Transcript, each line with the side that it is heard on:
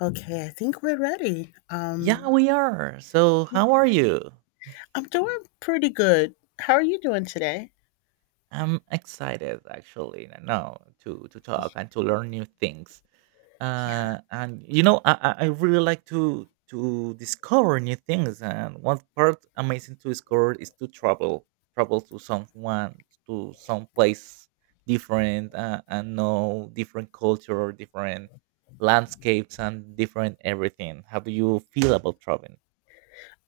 left: Okay, I think we're ready.
right: Yeah, we are. So, how are you?
left: I'm doing pretty good. How are you doing today?
right: I'm excited actually now to talk and to learn new things.
left: Yeah,
right: And you know, I really like to discover new things. And one part amazing to discover is to travel, travel to someone to some place different and know different culture, different landscapes, and different everything. How do you feel about traveling?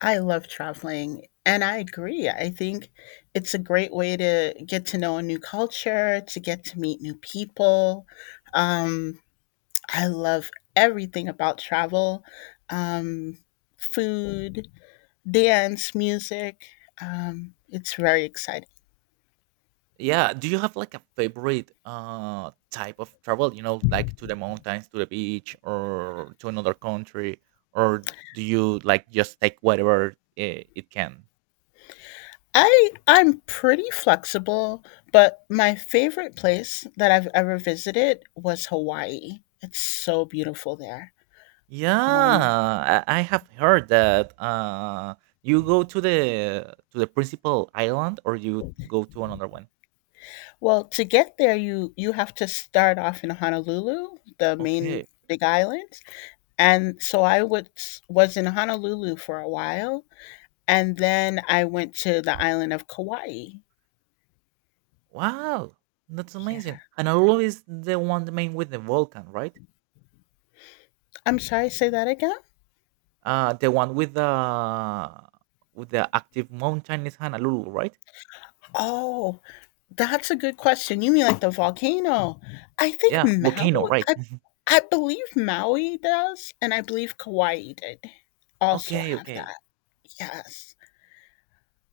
left: I love traveling, and I agree. I think it's a great way to get to know a new culture, to get to meet new people. Um, I love everything about travel, um, food, dance, music. It's very exciting.
right: Yeah. Do you have like a favorite type of travel? You know, like to the mountains, to the beach, or to another country, or do you like just take whatever it can?
left: I'm pretty flexible, but my favorite place that I've ever visited was Hawaii. It's so beautiful there.
right: Yeah,
left: Um,
right: I have heard that you go to the principal island or you go to another one.
left: well, to get there, you have to start off in Honolulu, the main
right: Okay.
left: big island, and so I would was in Honolulu for a while, and then I went to the island of Kauai.
right: Wow, that's
left: Yeah,
right: amazing. And Honolulu is the one the main with the volcan, right?
left: I'm sorry, say that again.
right: The one with the active mountain is Honolulu, right?
left: Oh, that's a good question. You mean like the volcano? I think
right: Yeah,
left: Maui.
right: volcano, right?
left: I I believe Maui does, and I believe Kauai did also
right: Okay,
left: have
right: okay.
left: that. Yes.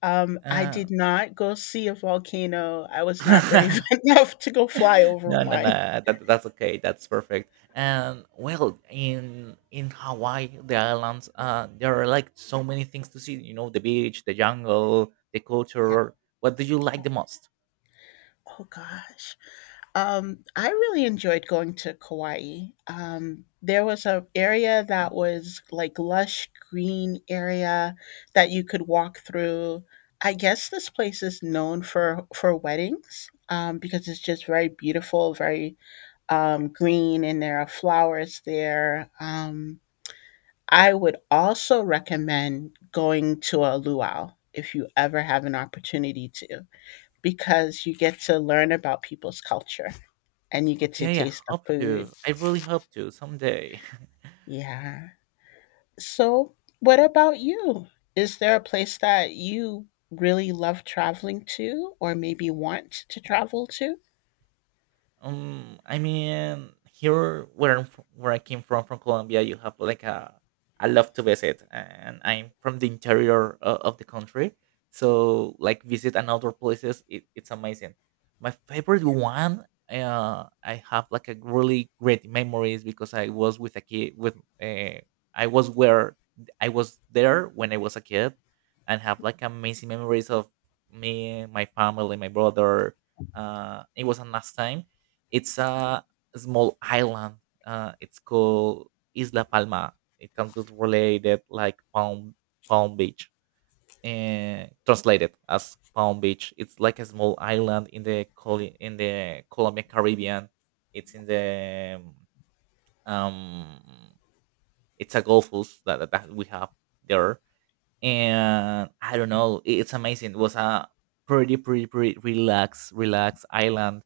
left: I
right: Uh,
left: did not go see a volcano. I was not brave enough to go fly over
right: no, no,
left: one.
right: no. That's okay. That's perfect. And well, in Hawaii, the islands, there are like so many things to see. You know, the beach, the jungle, the
left: Yeah.
right: culture. What do you like the most?
left: Oh gosh. I really enjoyed going to Kauai. There was a area that was like lush green area that you could walk through. I guess this place is known for weddings, because it's just very beautiful, very, green, and there are flowers there. I would also recommend going to a luau if you ever have an opportunity to, because you get to learn about people's culture and you get to
right: Okay, I
left: taste the
right: hope
left: food.
right: to. I really hope to someday.
left: Yeah. So, what about you? Is there a place that you really love traveling to or maybe want to travel to?
right: I mean, here where I'm from, where I came from Colombia, you have like a I love to visit, and I'm from the interior of the country, so like visit and outdoor places, it's amazing. My favorite
left: Yeah.
right: one, I have like a really great memories because I was with a kid with uh, I was where I was there when I was a kid, and have like amazing memories of me, my family, my brother. It was a nice time it's a small island. It's called Isla Palma. It can be related like Palm Beach, and translated as Palm Beach. It's like a small island in the in the Colombian Caribbean. It's in the um, it's a Gulf that, that we have there and I don't know, it's amazing. It was a pretty, pretty, pretty relaxed, relaxed island.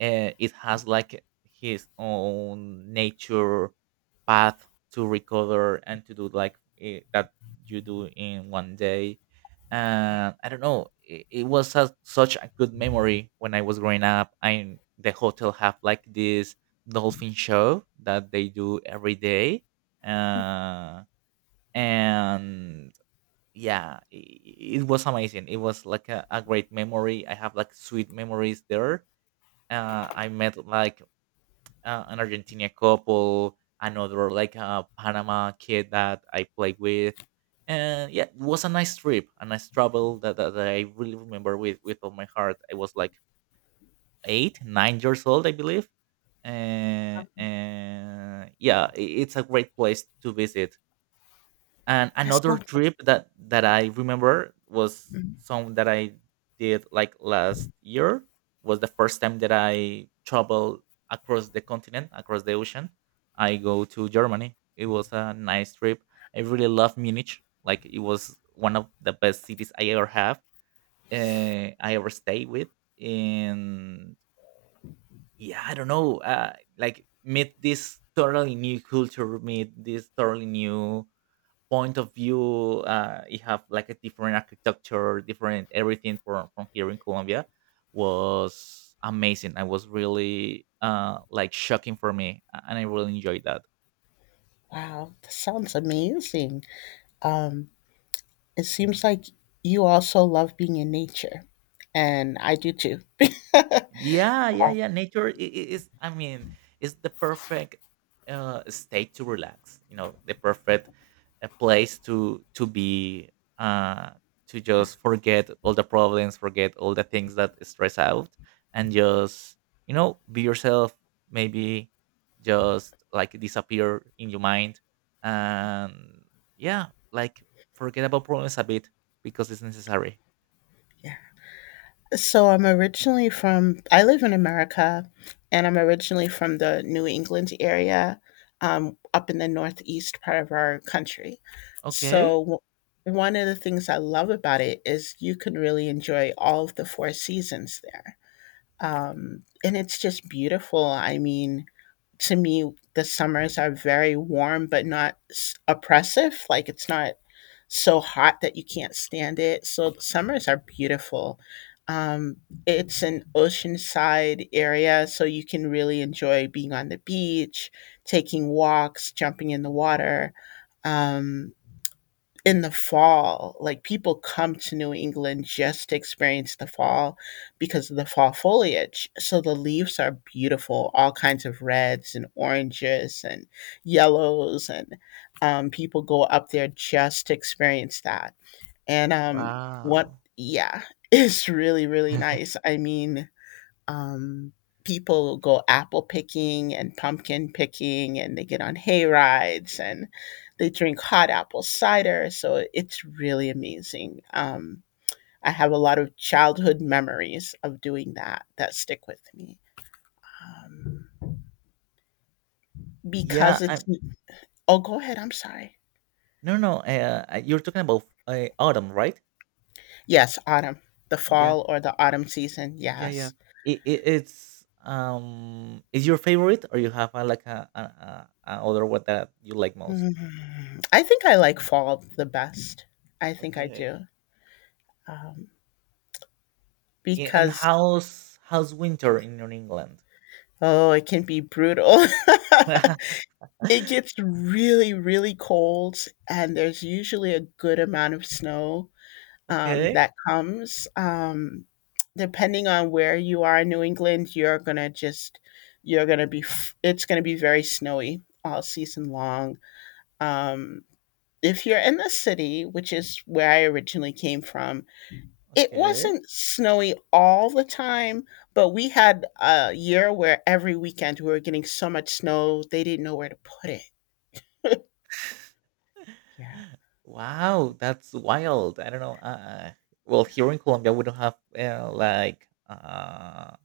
right: It has like his own nature path to recover and to do like that you do in one day. And I don't know, it was such a good memory when I was growing up. I the hotel have like this dolphin show that they do every day. Uh, and yeah it was amazing. It was like a great memory. I have like sweet memories there. I met like an Argentina couple, another like a Panama kid that I played with, and yeah, it was a nice trip, a nice travel that, that I really remember with all my heart. I was like 8 or 9 old, I believe, and yeah, it's a great place to visit. And
left: That
right: another
left: sounds
right: trip that I remember was
left: Mm-hmm.
right: some that I did like last year. Was the first time that I traveled across the continent, across the ocean. I go to Germany. It was a nice trip. I really love Munich. Like it was one of the best cities I ever have. I ever stay with. And yeah, I don't know. Like meet this totally new culture, meet this totally new point of view. You have like a different architecture, different everything from here in Colombia. Was amazing. I was really like shocking for me, and I really enjoyed that.
left: Wow, that sounds amazing. Um it seems like you also love being in nature, and I do too.
right: Yeah, yeah,
left: Um,
right: yeah. Nature is, I mean, is the perfect state to relax. You know, the perfect place to be, uh, to
left: yeah.
right: just forget all the problems, forget all the things that stress out, and just be yourself. Maybe just like disappear in your mind, and yeah, like forget about problems a bit because it's necessary.
left: Yeah. So I'm originally from, I live in America, and I'm originally from the New England area, up in the northeast part of our country. So
right: Okay.
left: one of the things I love about it is you can really enjoy all of the four seasons there. And it's just beautiful. I mean, to me, the summers are very warm, but not oppressive. Like it's not so hot that you can't stand it. So the summers are beautiful. Um, it's an oceanside area, so you can really enjoy being on the beach, taking walks, jumping in the water. Um, in the fall, like people come to New England just to experience the fall because of the fall foliage. So the leaves are beautiful, all kinds of reds and oranges and yellows, and people go up there just to experience that. And
right: Wow.
left: yeah, it's really, really nice. I mean, um, people go apple picking and pumpkin picking, and they get on hay rides, and they drink hot apple cider, so it's really amazing. I have a lot of childhood memories of doing that that stick with me um, because
right: Yeah.
left: it's Oh, go ahead, I'm sorry.
right: No, no, you're talking about autumn, right?
left: Yes, autumn, the
right: Yeah,
left: fall or the autumn season,
right: yeah, yeah.
left: yes.
right: It's is your favorite, or you have like a other one that you like most?
left: Hmm, I think I like fall the best. I think I
right: Okay.
left: do um,
right: Yeah, and
left: because
right: how's winter in your England?
left: Oh, it can be brutal. It gets really, really cold, and there's usually a good amount of snow,
right: Okay,
left: that comes. Depending on where you are in New England, you're gonna be f it's gonna be very snowy all season long. Um, if you're in the city, which is where I originally came from, it
right: okay.
left: wasn't snowy all the time, but we had a year where every weekend we were getting so much snow, they didn't know where to put it. Yeah.
right: Wow, that's wild. I don't know. Uh, well, here in Colombia, we don't have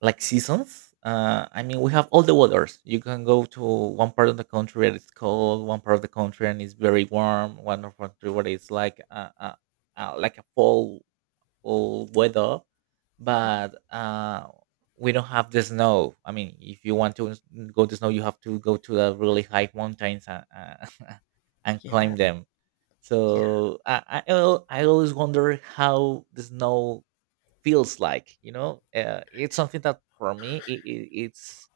right: like seasons. I mean, we have all the weathers. You can go to one part of the country and it's cold, one part of the country and it's very warm, one of country where it's like a fall weather,
left: Mhm.
right: but we don't have the snow. I mean, if you want to go to snow, you have to go to the really high mountains and, and climb
left: Yeah.
right: them.
left: Yeah.
right: So I, I always wonder how the snow feels like, you know, it's something that for me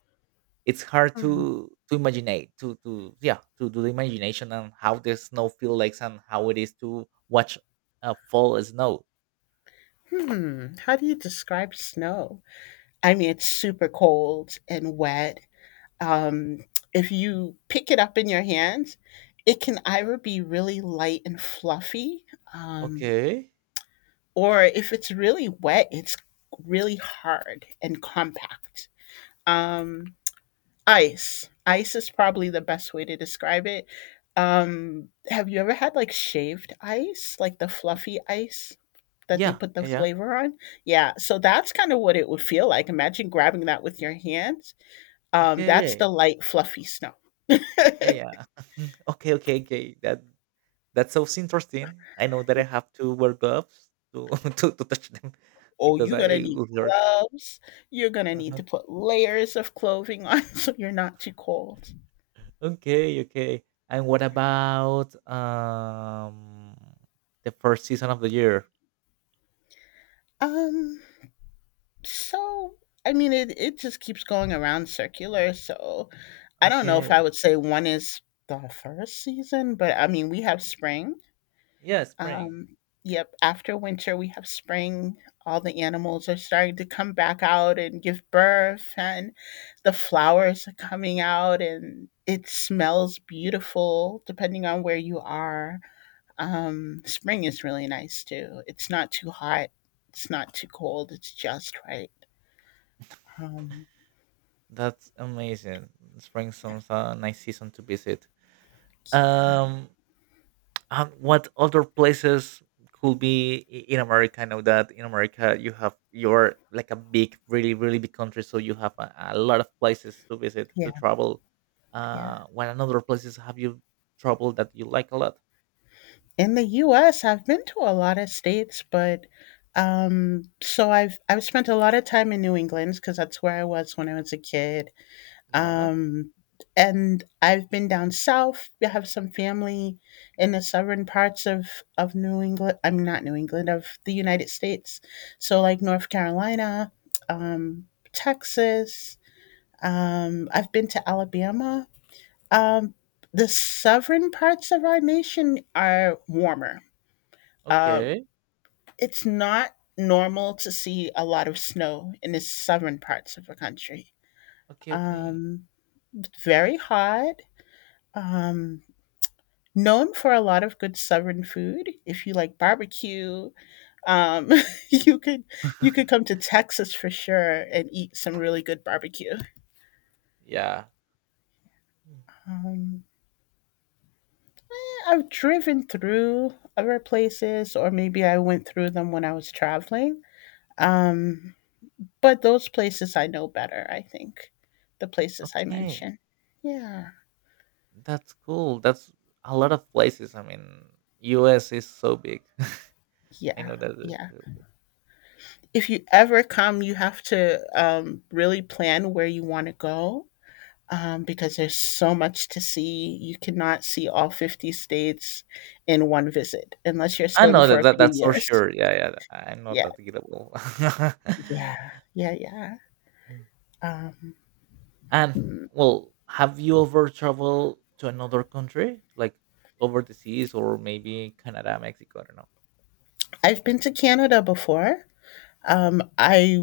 right: it's hard
left: Mhm.
right: to imagine to yeah to do the imagination and how the snow feels like and how it is to watch fall snow.
left: Hmm. How do you describe snow? I mean, it's super cold and wet. Um, if you pick it up in your hands, it can either be really light and fluffy, um,
right: Okay.
left: or if it's really wet, it's really hard and compact. Um, Ice. Ice is probably the best way to describe it. Have you ever had like shaved ice, like the
right: Y-
left: fluffy ice that they
right: yeah,
left: put the
right: yeah, yeah,
left: flavor on? Yeah, so that's kind of what it would feel like. Imagine grabbing that with your hands. That's the
right: okay,
left: light, fluffy snow.
right: yeah, yeah. Okay, okay, okay. That that sounds interesting. I know that I have to wear gloves to to touch them
left: Oh,
right: because
left: you're
right: I
left: gonna need
right: would hurt.
left: gloves. You're gonna need to put layers of clothing on so you're not too cold.
right: Okay, okay. And what about the first season of the year?
left: Um, so I mean, it just keeps going around circular. So I don't know if I
right: Okay.
left: would say one is the first season, but I mean, we have spring.
right: Yeah, spring.
left: Um, yep, after winter, we have spring. All the animals are starting to come back out and give birth, and the flowers are coming out, and it smells beautiful depending on where you are. Spring is really nice too. It's not too hot, it's not too cold, it's just right. Um,
right: That's amazing. Spring sounds a nice season to visit. Um and what other places could be in America? I know that in America you have you're like a big, really, really big country, so you have a lot of places to visit,
left: yeah,
right: to travel.
left: yeah.
right: What another places have you traveled that you like a lot?
left: In the US, I've been to a lot of states, but, so I've spent a lot of time in New England because that's where I was when I was a kid,
right: Yeah.
left: um, and I've been down south. I have some family in the southern parts of New England, I am not, New England, of the United States. So, like, North Carolina, um, Texas, I've been to Alabama. Um, the southern parts of our nation are warmer. Um,
right: Okay.
left: it's not normal to see a lot of snow in the southern parts of the country.
right: Okay, okay.
left: Um, it's very hot. Um, known for a lot of good southern food. If you like barbecue, um, you could you could come to Texas for sure and eat some really good barbecue.
right: Yeah. Mm.
left: Um, I've driven through other places, or maybe I went through them when I was traveling. Um, But those places I know better, I think, the places I
right: Okay.
left: mentioned. Yeah.
right: That's cool. That's a lot of places. I mean, US is so big. I
left: Yeah,
right: know that. Is-
left: yeah. If you ever come, you have to, really plan where you wanna go, because there's so much to see. You cannot see all 50 states in one visit unless you're
right: I
left: staying
right: know
left: for
right: that,
left: a few
right: that's for
left: years.
right: sure. Yeah, yeah. I know
left: Yeah,
right: that gettable.
left: yeah, yeah, yeah. Um,
right: and
left: mm,
right: well, have you ever traveled to another country, like over the seas, or maybe Canada, Mexico? I don't know.
left: I've been to Canada before. I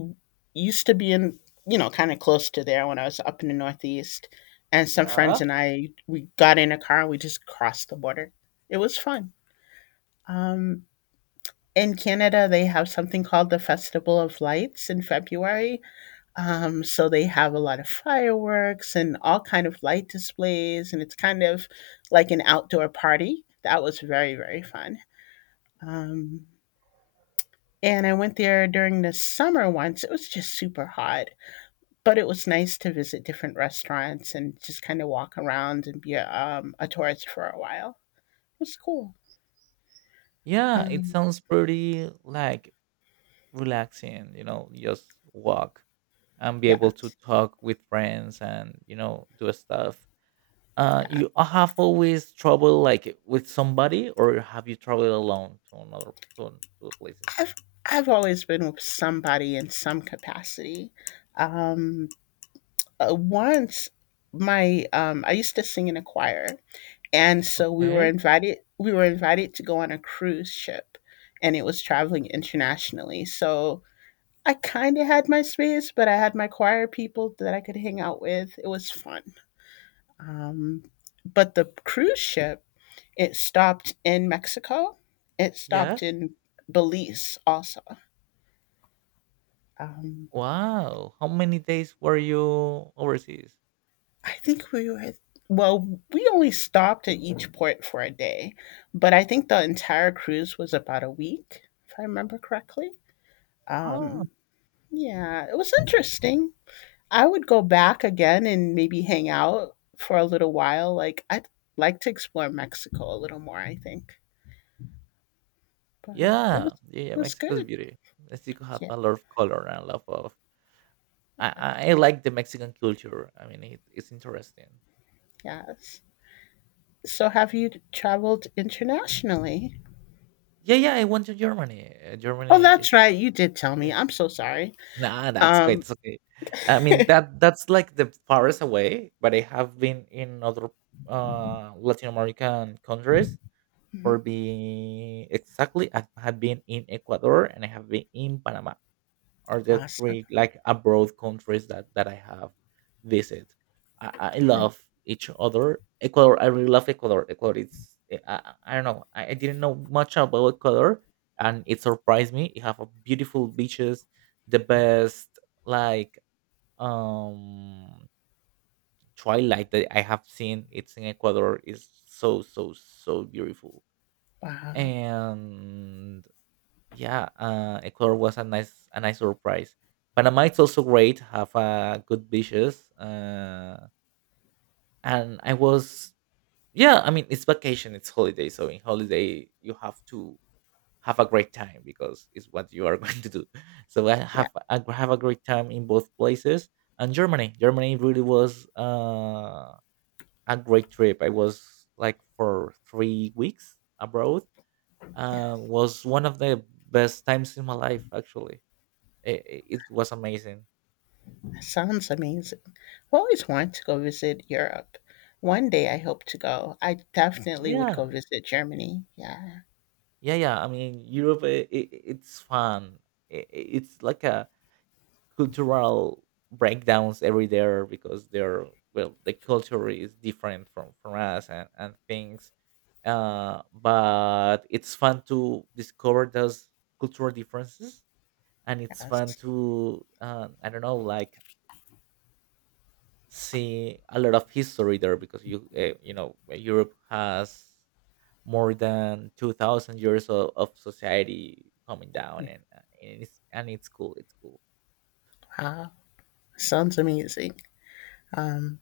left: used to be in, you know, kind of close to there when I was up in the Northeast. And some friends
right: Yeah.
left: and I, we got in a car and we just crossed the border. It was fun. Um, in Canada, they have something called the Festival of Lights in February. So they have a lot of fireworks and all kind of light displays, and it's kind of like an outdoor party. That was very, very fun. Um, and I went there during the summer once. It was just super hot, but it was nice to visit different restaurants and just kinda walk around and be a tourist for a while. It was cool.
right: Yeah, it
left: Um,
right: sounds pretty like relaxing. You know, just walk and be able to
left: yes,
right: talk with friends and you know do stuff.
left: yeah.
right: You have always trouble like with somebody, or have you traveled alone to another to, to places?
left: I've I've always been with somebody in some capacity. Um, once I used to sing in a choir, and so
right: Okay.
left: we were invited to go on a cruise ship, and it was traveling internationally, so I kinda had my space, but I had my choir people that I could hang out with. It was fun. Um, but the cruise ship, it stopped in Mexico. It stopped
right: Yes.
left: in Belize also. Um,
right: Wow. How many days were you overseas?
left: I think we were, well, we only stopped at each port for a day, but I think the entire cruise was about a week, if I remember correctly.
right: Oh,
left: Um, yeah, it was interesting. I would go back again and maybe hang out for a little while. Like, I'd like to explore Mexico a little more, I think. But
right: yeah,
left: it
right: yeah, yeah.
left: was good.
right: Mexico's
left: Yeah.
right: beauty. Mexico have a lot of color and a lot of. I like the Mexican culture. I mean, it's interesting.
left: Yes. So have you traveled internationally?
right: Yeah, yeah. I went to Germany.
left: Oh,
right: Germany.
left: that's
right: Is
left: right, you did tell me. I'm so sorry.
right: Nah, that's okay.
left: Um,
right: It's okay. I mean that's like the farthest away, but I have been in other Latin American countries.
left: mhm,
right: For being exactly, I have been in Ecuador and I have been in Panama are the
left: awesome.
right: three like abroad countries that I have visited. I
left: Yeah,
right: love each other. Ecuador, I really love Ecuador. Ecuador, it's I don't know. I didn't know much about Ecuador, and it surprised me. You have a beautiful beaches, the best like um twilight that I have seen. It's in Ecuador. Is so so so beautiful
left: wow.
right: and yeah, Ecuador was a nice surprise. Panama it's also great, have good beaches, and I was yeah. I mean, it's vacation, it's holiday, so in holiday you have to have a great time because it's what you are going to do. So
left: Yeah,
right: I have a great time in both places. And Germany, Germany really was a great trip. I was like for 3 weeks abroad.
left: yeah,
right: Was one of the best times in my life actually. It was amazing.
left: that sounds amazing. I've always wanted to go visit Europe. One day I hope to go. I definitely would go
right: Yeah.
left: visit Germany. Yeah,
right: Yeah, yeah. I mean, Europe, I it's fun. I it's like a cultural breakdowns every there because they're well, the culture is different from us and things. But it's fun to discover those cultural differences, and it's fun
left: yes.
right: to I don't know, like see a lot of history there because you you know Europe has more than 2000 years of society coming down
left: Yeah.
right: and it's cool it's cool.
left: Wow. Sounds amazing. Um,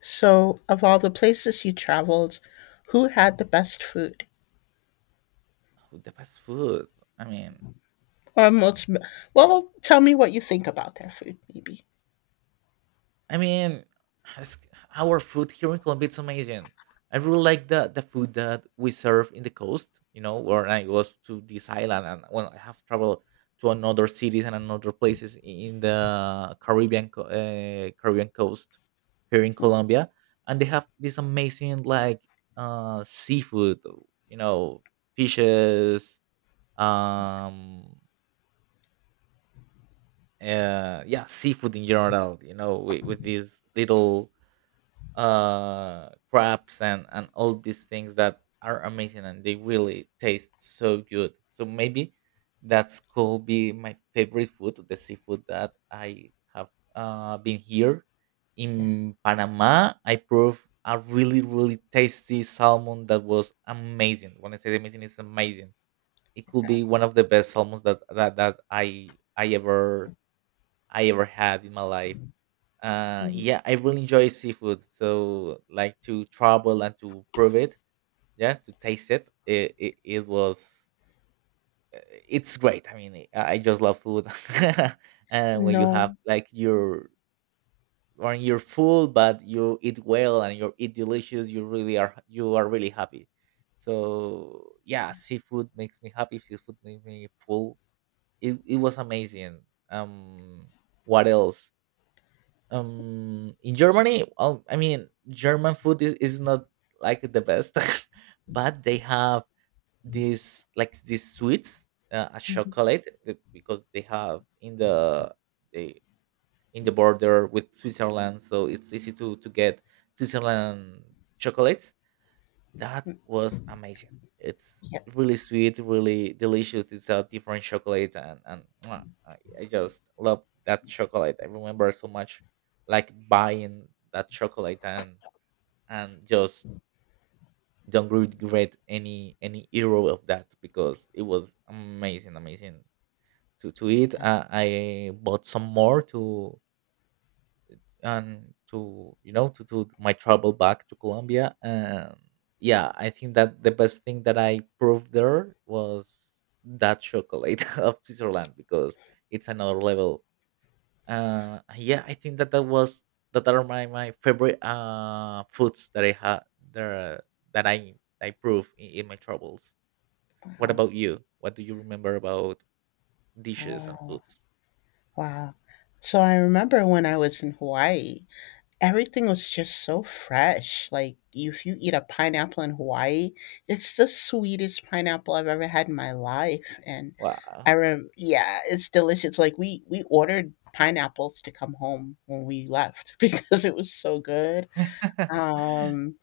left: so of all the places you traveled, who had the best food?
right: Oh, the fast food I mean.
left: Or most, well, tell me what you think about their food, maybe.
right: I mean, it's- our food here in Colombia it's amazing. I really like the food that we serve in the coast. You know, where I was to this island, and when I have traveled to another cities and another places in the Caribbean coast here in Colombia, and they have this amazing like seafood. You know, fishes. Um, yeah, seafood in general. With these little crabs and all these things that are amazing, and they really taste so good, so maybe that's could be my favorite food, the seafood that I have been here.
left: Yeah,
right: In Panama, I proved a really tasty salmon that was amazing. When I say amazing, it's amazing. It
left: I
right: could be
left: guess.
right: one of the best salmons that that I ever had in my life.
left: Mhm.
right: Yeah, I really enjoy seafood, so like to travel and to prove it. Yeah, to taste it. It was uh, it's great. I mean, I just love food. And when you
left: No.
right: have like your, or you're full, but you eat well and you eat delicious, you really are, you are really happy. So yeah, seafood makes me happy, seafood makes me full. It was amazing. um what else? In Germany, well, I mean, German food is not like the best. But they have this, like, these sweets, a
left: Mhm.
right: chocolate because they have in the they in the border with Switzerland, so it's easy to get Switzerland chocolates. That was amazing. It's
left: Yep.
right: really sweet, really delicious. It's a different chocolate, and mwah, I just love that chocolate. I remember so much, like buying that chocolate and just don't regret any euro of that because it was amazing, amazing to eat. I bought some more to and to to do my travel back to Colombia. And yeah, I think that the best thing that I proved there was that chocolate of Switzerland because it's another level. Yeah, I think that was that are my favorite foods that I had there that I prove in my travels. What
left: Wow.
right: about you? What do you remember about dishes and
left: Oh,
right: foods?
left: wow. So I remember when I was in Hawaii, everything was just so fresh. Like, you- if you eat a pineapple in Hawaii, it's the sweetest pineapple I've ever had in my life. And
right: Wow.
left: I rem yeah, it's delicious. Like we ordered pineapples to come home when we left because it was so good. Um,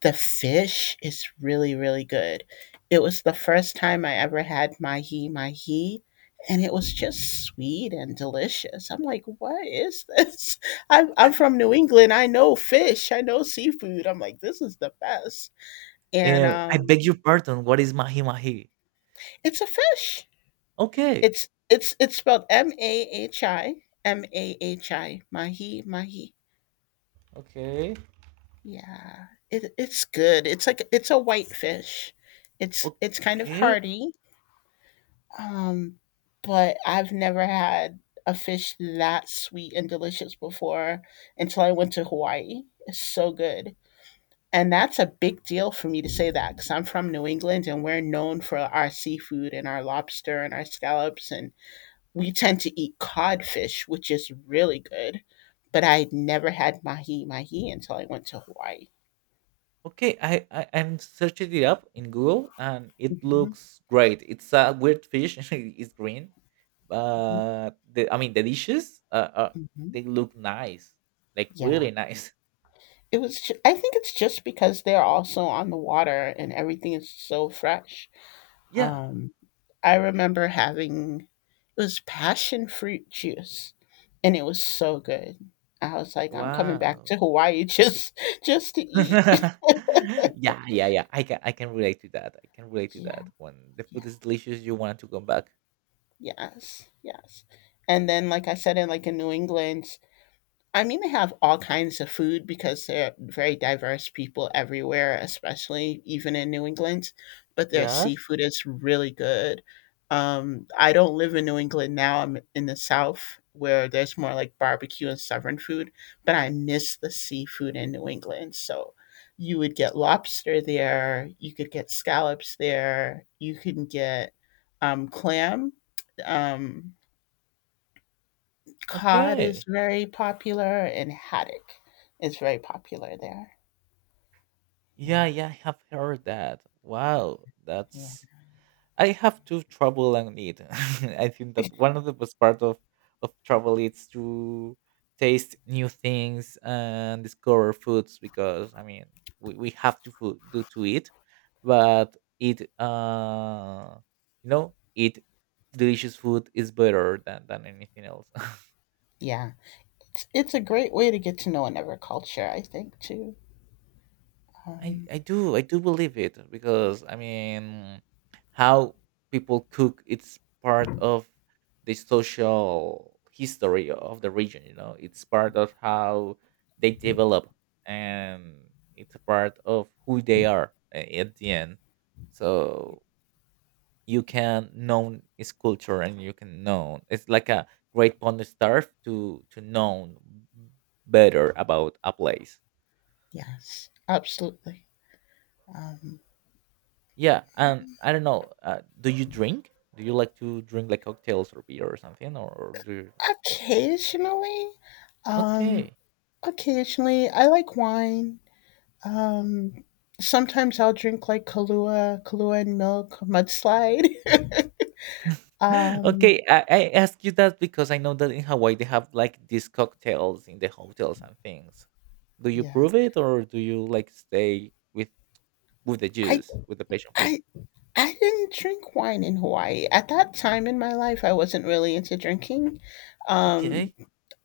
left: The fish is really, really good. It was the first time I ever had mahi mahi, and it was just sweet and delicious. I'm like, what is this? I'm from New England. I know fish. I know seafood. I'm like, this is the best. And
right: Eh, I beg your pardon. What is mahi mahi?
left: it's a fish.
right: Okay.
left: It's spelled M A H I M A H I mahi mahi.
right: Okay.
left: Yeah, it's good. It's like it's a white fish. It's kind of
right: Okay.
left: hearty. Um, but I've never had a fish that sweet and delicious before until I went to Hawaii. It's so good. And that's a big deal for me to say that because I'm from New England and we're known for our seafood and our lobster and our scallops. And we tend to eat codfish, which is really good. But I had never had mahi mahi until I went to Hawaii.
right: Okay. I'm searching it up in Google, and it
left: Hmm.
right: looks great. It's a weird fish. It's green,
left: Hmm.
right: but the, I mean, the dishes
left: Hmm.
right: they look nice, like
left: Yeah.
right: really nice.
left: It was ju I think it's just because they're also on the water and everything is so fresh.
right: Yeah.
left: Um, I remember having it was passion fruit juice, and it was so good. I was like, I'm coming back
right: Wow.
left: to Hawaii just to eat.
right: Yeah, yeah, yeah, I can relate to that. I can relate to
left: Yeah,
right: that. When the food
left: yeah,
right: is delicious, you want to come back.
left: yes, yes. And then, like I said, in like in New England, I mean, they have all kinds of food because they're very diverse people everywhere, especially even in New England. But their
right: Yes.
left: seafood is really good. I don't live in New England now. I'm in the South where there's more like barbecue and Southern food, but I miss the seafood in New England. So you would get lobster there, you could get scallops there, you can get clam. Um, Cod is
right: Okay.
left: very popular and haddock is very popular there.
right: Yeah,
left: Yeah,
right: yeah, I have heard that. Wow.
left: yeah,
right: That's I have two trouble and need. I think that one of the best part of travel is to taste new things and discover foods because I mean we have to food, do to eat, but eat eat delicious food is better than anything else.
left: yeah. It's a great way to get to know another culture, I think, too.
right: I
left: Um,
right: I do I do believe it because I mean how people cook, it's part of the social history of the region, it's part of how they develop, and it's a part of who they are at the end. So you can know its culture, and you can know it's like a great pond starve to know better about a place.
left: yes, absolutely. Um,
right: Yeah, and I don't know. Do you drink? Do you like to drink like cocktails or beer or something? Or do you...
left: Occasionally, um,
right: Okay.
left: occasionally, I like wine. Um, Sometimes I'll drink like Kahlua, Kahlua and milk, mudslide. Um,
right: Okay. I ask you that because I know that in Hawaii they have like these cocktails in the hotels and things. Do you
left: yeah.
right: prove it, or do you like stay with the
left: I,
right: juice, with the passion fruit?
left: I I didn't drink wine in Hawaii. At that time in my life, I wasn't really into drinking. Um,
right: Okay,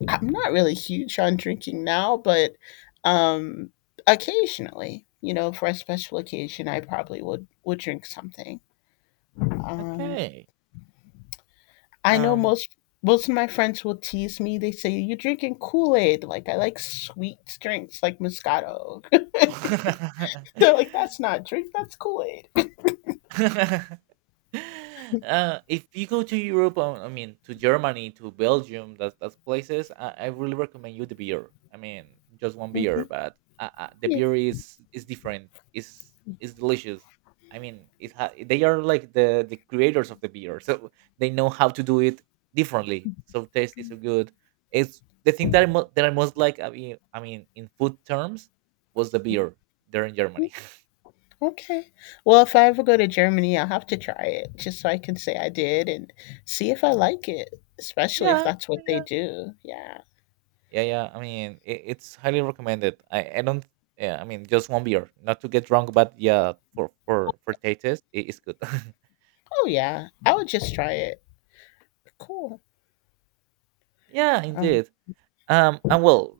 left: I'm not really huge on drinking now, but um, occasionally, you know, for a special occasion, I probably would drink something. Um,
right: okay.
left: I know
right: Um.
left: most of my friends will tease me. They say you're drinking Kool Aid. Like I like sweet drinks, like Moscato. They're like, that's not drink, that's Kool Aid.
right: If you go to Europe, I mean, to Germany, to Belgium, that's places. I really recommend you the beer. I mean, just one beer,
left: Hmm.
right: but the
left: Yeah.
right: beer is different. Is is delicious. I mean, they are like the creators of the beer, so they know how to do it differently. So taste is so good. It's the thing that that I most like. I mean, in food terms, was the beer there in Germany.
left: Okay. Well, if I ever go to Germany, I'll have to try it just so I can say I did and see if I like it, especially if
right: Yeah,
left: that's what they
right: yeah.
left: do. Yeah.
right: Yeah, yeah. I mean, it's highly recommended. I don't. Yeah, I mean, just one beer, not to get drunk, but yeah, for for taste, it is good.
left: Oh, yeah. I would just try it. Cool.
right: Yeah,
left: Um,
right: indeed. And well,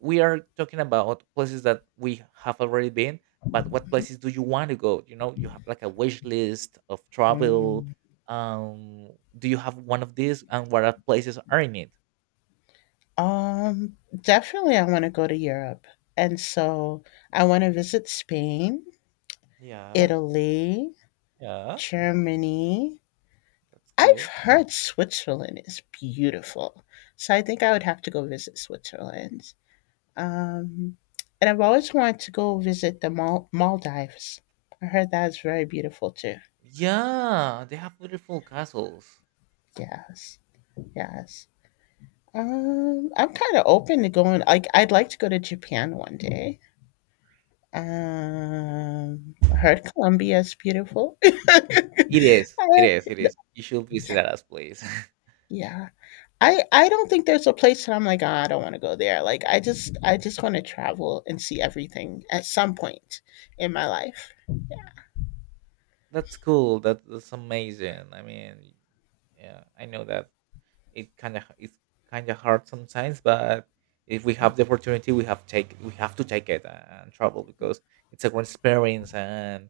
right: we are talking about places that we have already been, but what places do you want to go? You know, you have like a wish list of travel.
left: mhm.
right: Um, do you have one of these, and what are places are in it?
left: um Definitely I want to go to Europe. And so I want to visit Spain,
right: Yeah,
left: Italy,
right: yeah,
left: Germany.
right: that's
left: I've
right: good.
left: heard Switzerland is beautiful. So I think I would have to go visit Switzerland. Um, and I've always wanted to go visit the Maldives. I heard that's very beautiful too.
right: Yeah, they have beautiful castles.
left: Yes, yes. I'm kind of open to going. Like, I'd like to go to Japan one day. I heard Colombia is beautiful.
right: It is, it
left: Uh,
right: is, it is. You should
left: yeah,
right: visit us, place.
left: yeah. I don't think there's a place that I'm like, ah, I don't want to go there. Like, I just want to travel and see everything at some point in my life.
right: That's cool. That's amazing. I mean, yeah, I know that it's kind of hard sometimes, but if we have the opportunity, we have to take it and travel because it's a great experience. And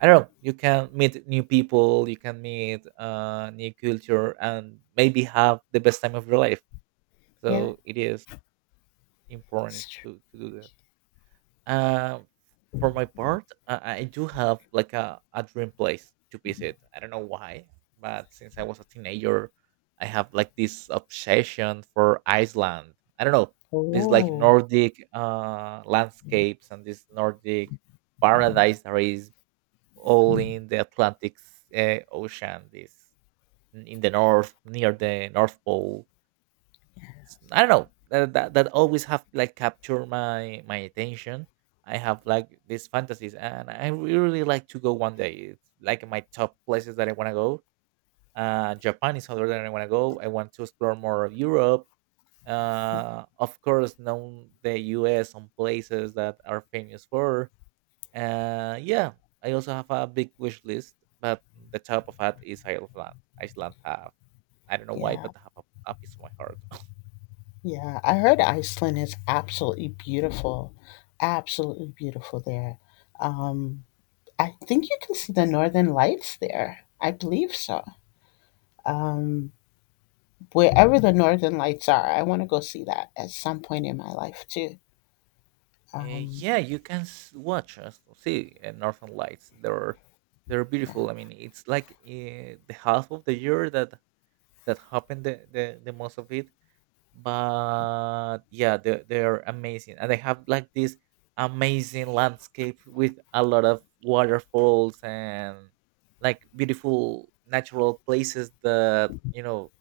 right: I don't know, you can meet new people, you can meet new culture, and maybe have the best time of your life.
left: Yeah,
right: So it is important
left: it's true.
right: to do that. Uh, for my part, I do have like a dream place to visit. I don't know why, but since I was a teenager, I have like this obsession for Iceland. I don't know, these like
left: Oh.
right: Nordic landscapes and this Nordic paradise that is all in the Atlantic Ocean. This in the north, near the North Pole. I don't know that, that always have like capture my attention. I have like these fantasies, and I really, really like to go one day. It's like my top places that I want to go. Japan is other than I want to go. I want to explore more of Europe. Of course, know the U.S. some places that are famous for. Yeah, I also have a big wish list, but the top of that is Iceland. Iceland have, I don't know why,
left: Yeah,
right: but have a piece of my heart.
left: yeah. I heard Iceland is absolutely beautiful there. Um, I think you can see the northern lights there. I believe so. Um, Wherever the northern lights are, I want to go see that at some point in my life too. Um,
right: Yeah, you can watch us see Northern Lights. They're
left: yeah.
right: beautiful. I mean, it's like the half of the year that happened the most of it, but yeah, they're amazing, and they have like this amazing landscape with a lot of waterfalls and like beautiful natural places that, you know,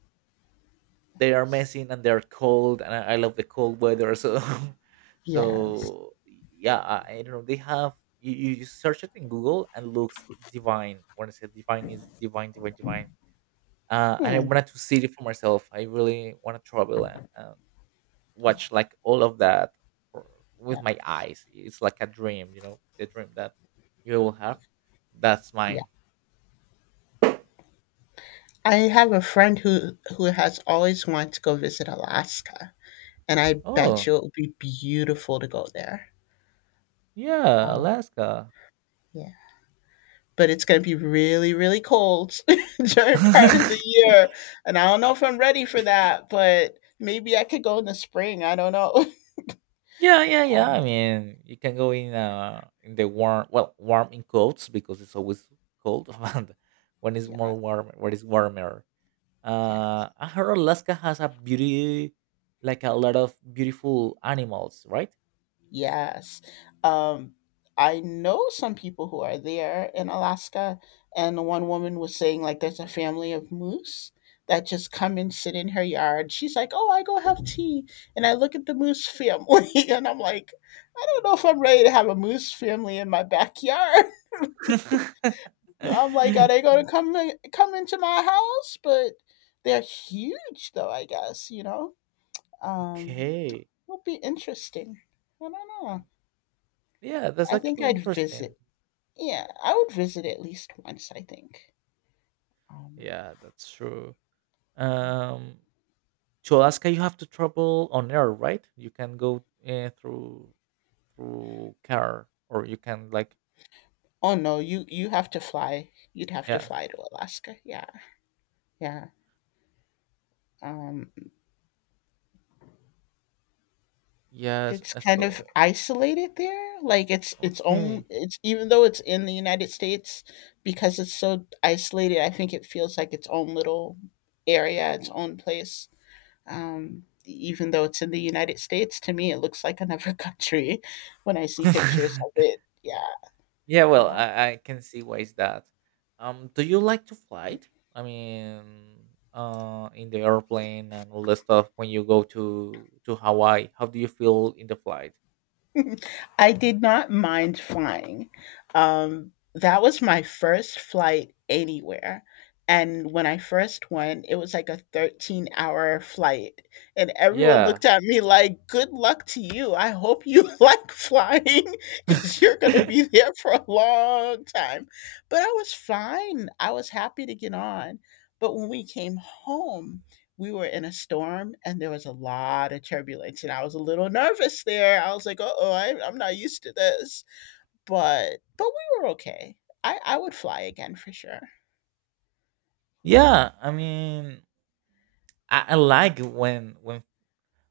right: they are amazing, and they're cold, and I love the cold weather. So
left: Yes.
right: so yeah, I don't know, they have, you search it in Google and looks divine. When I say divine is divine, divine, divine. And I
left: Hmm.
right: wanted to see it for myself. I really want to travel and
left: Yeah.
right: watch like all of that for, with
left: Yeah.
right: my eyes. It's like a dream, the dream that you will have. That's
left: Yeah.
right: mine.
left: I have a friend who has always wanted to go visit Alaska, and I
right: Oh,
left: bet you it would be beautiful to go there.
right: yeah,
left: Um,
right: Alaska.
left: yeah. But it's gonna be really, really cold during part of the year, and I don't know if I'm ready for that, but maybe I could go in the spring, I don't know.
right: Yeah, yeah, yeah. I
left: uh
right: mean, you can go in the warm, well, warm in coats because it's always cold. And when it's
left: yeah,
right: more warm, when it's warmer.
left: yes,
right: I heard Alaska has a beauty, like a lot of beautiful animals, right?
left: yes. Um, I know some people who are there in Alaska, and one woman was saying, like, there's a family of moose that just come and sit in her yard. She's like, "Oh, I go have tea," and I look at the moose family, and I'm like, "I don't know if I'm ready to have a moose family in my backyard." I'm like, are they gonna come into my house? But they're huge, though. I guess you know. Um,
right: Okay.
left: It'll be interesting. I don't know.
right: Yeah, that's
left: I think
right: actually
left: I'd
right: interesting.
left: visit. Yeah, I would visit at least once. I think. Um,
right: Yeah, that's true.
left: yeah.
right: Um, to Alaska, you have to travel on air, right? You can go through car, or you can like,
left: Oh no, you have to fly. You'd have to
right: yeah,
left: fly to Alaska. Yeah, yeah. Um,
right: yes,
left: It's kind of
right: esto.
left: isolated there, like, it's its own
right: Okay.
left: it's even though it's in the United States, because it's so isolated, I think it feels like its own little area, its own place. Even though it's in the United States, to me, it looks like another country when I see pictures of it. Yeah,
right: Yeah, well,
left: yeah.
right: I can see why is that. Do you like to fly? I mean, in the airplane and all that stuff. When you go to Hawaii, how do you feel in the flight?
left: I did not mind flying. That was my first flight anywhere. And when I first went, it was like a 13-hour hour flight. And everyone
right: Yeah.
left: looked at me like, good luck to you. I hope you like flying because you're going to be there for a long time. But I was fine. I was happy to get on. But when we came home, we were in a storm and there was a lot of turbulence and I was a little nervous there. I was like, "Uh-oh, I'm not used to this." But we were okay. I would fly again for sure. Yeah.
right: Yeah, I mean, I like when when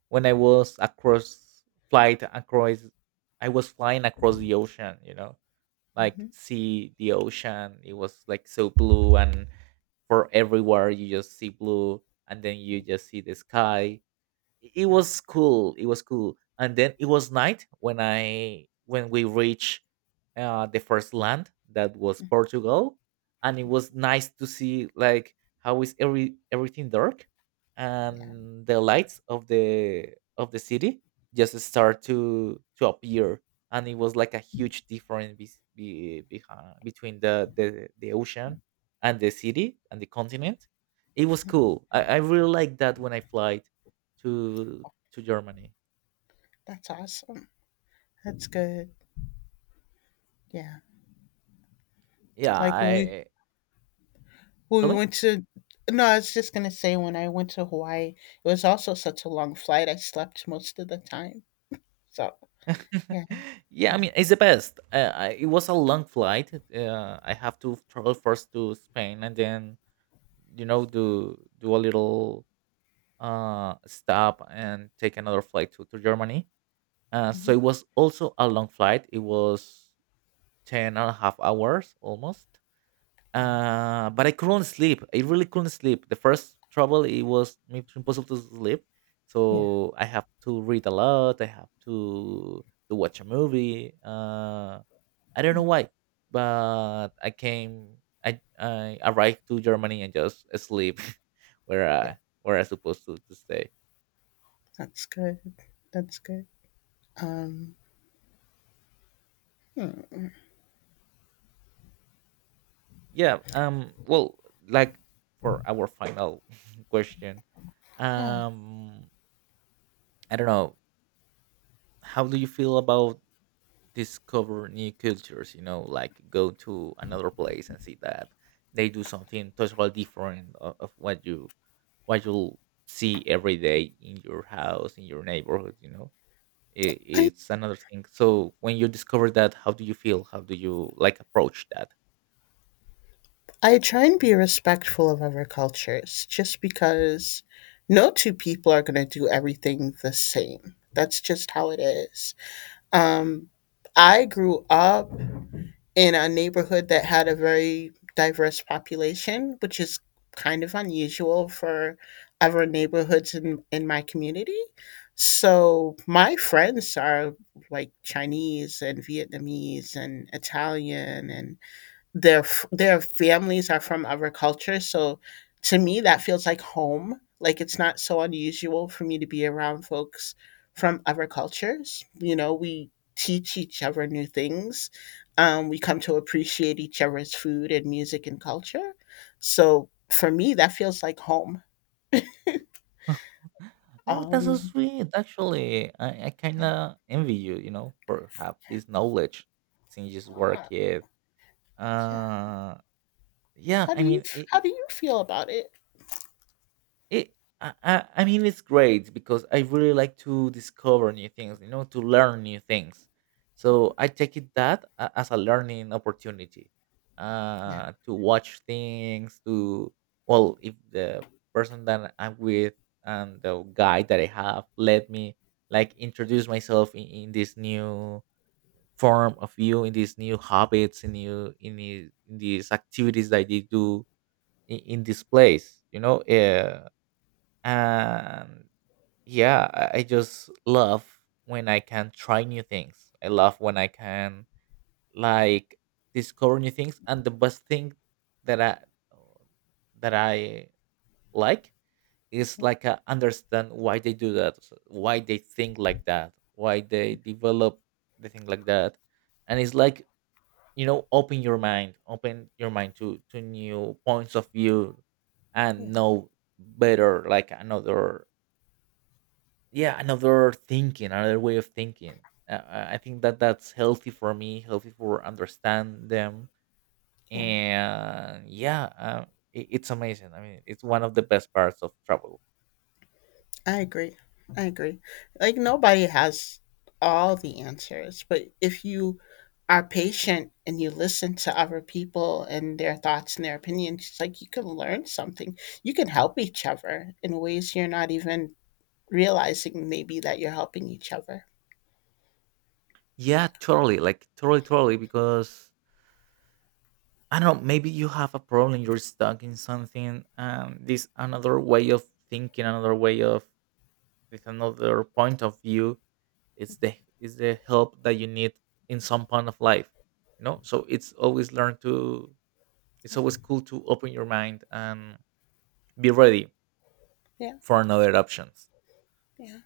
right: when I was across flight across, I was flying across the ocean. You know, like
left: Hmm.
right: see the ocean. It was like so blue, and for everywhere you just see blue, and then you just see the sky. It
left: Yeah,
right: was cool, and then it was night when I when we reached the first land, that was Portugal. And it was nice to see like how is everything dark
left: yeah.
right: and the lights of the city just start to appear, and it was like a huge difference between the ocean and the city and the continent. It was cool. I really like that when I fly to Germany.
left: That's awesome. That's good. Yeah.
right: Yeah,
left: Like
right: I
left: when
right: tell
left: we
right: me.
left: went to No, I was just gonna say when I went to Hawaii, it was also such a long flight. I slept most of the time. So yeah,
right: Yeah, I
left: yeah,
right: mean, it's the best. It was a long flight. I have to travel first to Spain and then, you know, do a little stop and take another flight to Germany. So
left: mhm,
right: it was also a long flight. It was 10 and a half hours almost.
left: yeah,
right: But I couldn't sleep. I really couldn't sleep. The first trouble, it was maybe impossible to sleep.
left: yeah,
right: So I have to read a lot. I have to watch a movie. I don't know
left: yeah.
right: why, but I came. I arrived to Germany and just sleep
left: Yeah.
right: where I supposed to stay.
left: That's good. That's good. Um, hmm,
right: Yeah. Well, like for our final question,
left: yeah,
right: um, I don't know. How do you feel about discover new cultures, you know, like go to another place and see that they do something totally different of what you what you'll see every day in your house, in your neighborhood, you know.
left: I
right: It's another thing. So when you discover that, how do you feel? How do you like approach that?
left: I try and be respectful of other cultures, just because no two people are going to do everything the same. That's just how it is. Um, I grew up in a neighborhood that had a very diverse population, which is kind of unusual for other neighborhoods in my community. So my friends are like Chinese and Vietnamese and Italian and their their families are from other cultures, so to me that feels like home. Like it's not so unusual for me to be around folks from other cultures. You know, we teach each other new things. We come to appreciate each other's food and music and culture, so for me that feels like home.
right: Oh, that's so
left: um,
right: sweet. Actually, I kind
left: yeah,
right: of envy you, you know, for have this knowledge since you just work it.
left: yeah.
right: Uh, yeah,
left: how do
right: I
left: you
right: mean,
left: how
right: it,
left: do you feel about it?
right: It, I mean, it's great because I really like to discover new things, you know, to learn new things. So I take it that as a learning opportunity,
left: Yeah,
right: to watch things, to, well, if the person that I'm with and the guy that I have let me like introduce myself in this new form of you, in these new habits, in these activities that they do in this place, you know, and yeah, I just love when I can try new things. I love when I can, like, discover new things. And the best thing that oh, that I like is, like, I understand why they do that, so why they think like that, why they develop the thing like that. And it's like, you know, open your mind, to new points of view, and
left: yeah,
right: know better, like another. Yeah, another thinking, another way of thinking. I think that that's healthy for me, healthy for understand them.
left: yeah.
right: And yeah, it's amazing. I mean, it's one of the best parts of travel.
left: I agree. I agree. Like nobody has all the answers, but if you are patient and you listen to other people and their thoughts and their opinions, it's like you can learn something. You can help each other in ways you're not even realizing maybe that you're helping each other.
right: Yeah, totally. Like totally, totally. Because I don't know, maybe you have a problem, you're stuck in something. This another way of thinking, another way of, with another point of view. It's the Is the help that you need in some point of life. You know, so it's
left: Yeah.
right: always cool to open your mind and be ready
left: Yeah.
right: for another options.
left: Yeah.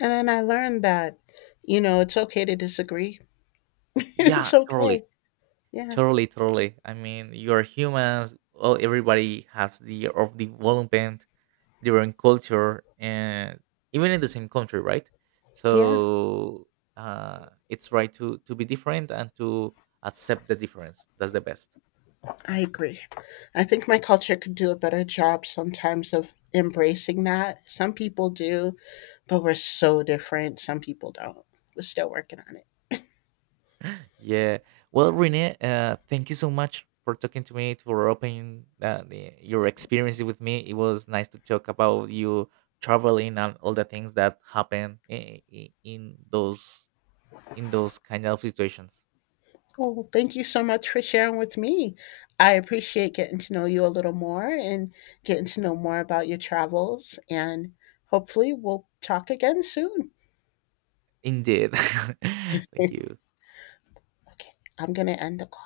left: And then I learned that, you know, it's okay to disagree.
right: Yeah,
left: It's okay. Yeah.
right: totally I mean, you're humans. Well, everybody has the of development their own culture, and even in the same country, right?
left: Yeah.
right: So it's right to be different and to accept the difference. That's the best.
left: I agree. I think my culture could do a better job sometimes of embracing that. Some people do, but we're so different. Some people don't. We're still working on it.
right: Yeah. Well,
left: Yeah.
right: Renee, thank you so much for talking to me, for opening your experience with me. It was nice to talk about you traveling and all the things that happen in those in those kind of situations.
left: Well, thank you so much for sharing with me. I appreciate getting to know you a little more and getting to know more about your travels. And hopefully, we'll talk again soon.
right: Indeed. Thank
left: Okay,
right: you.
left: I'm going to end the call.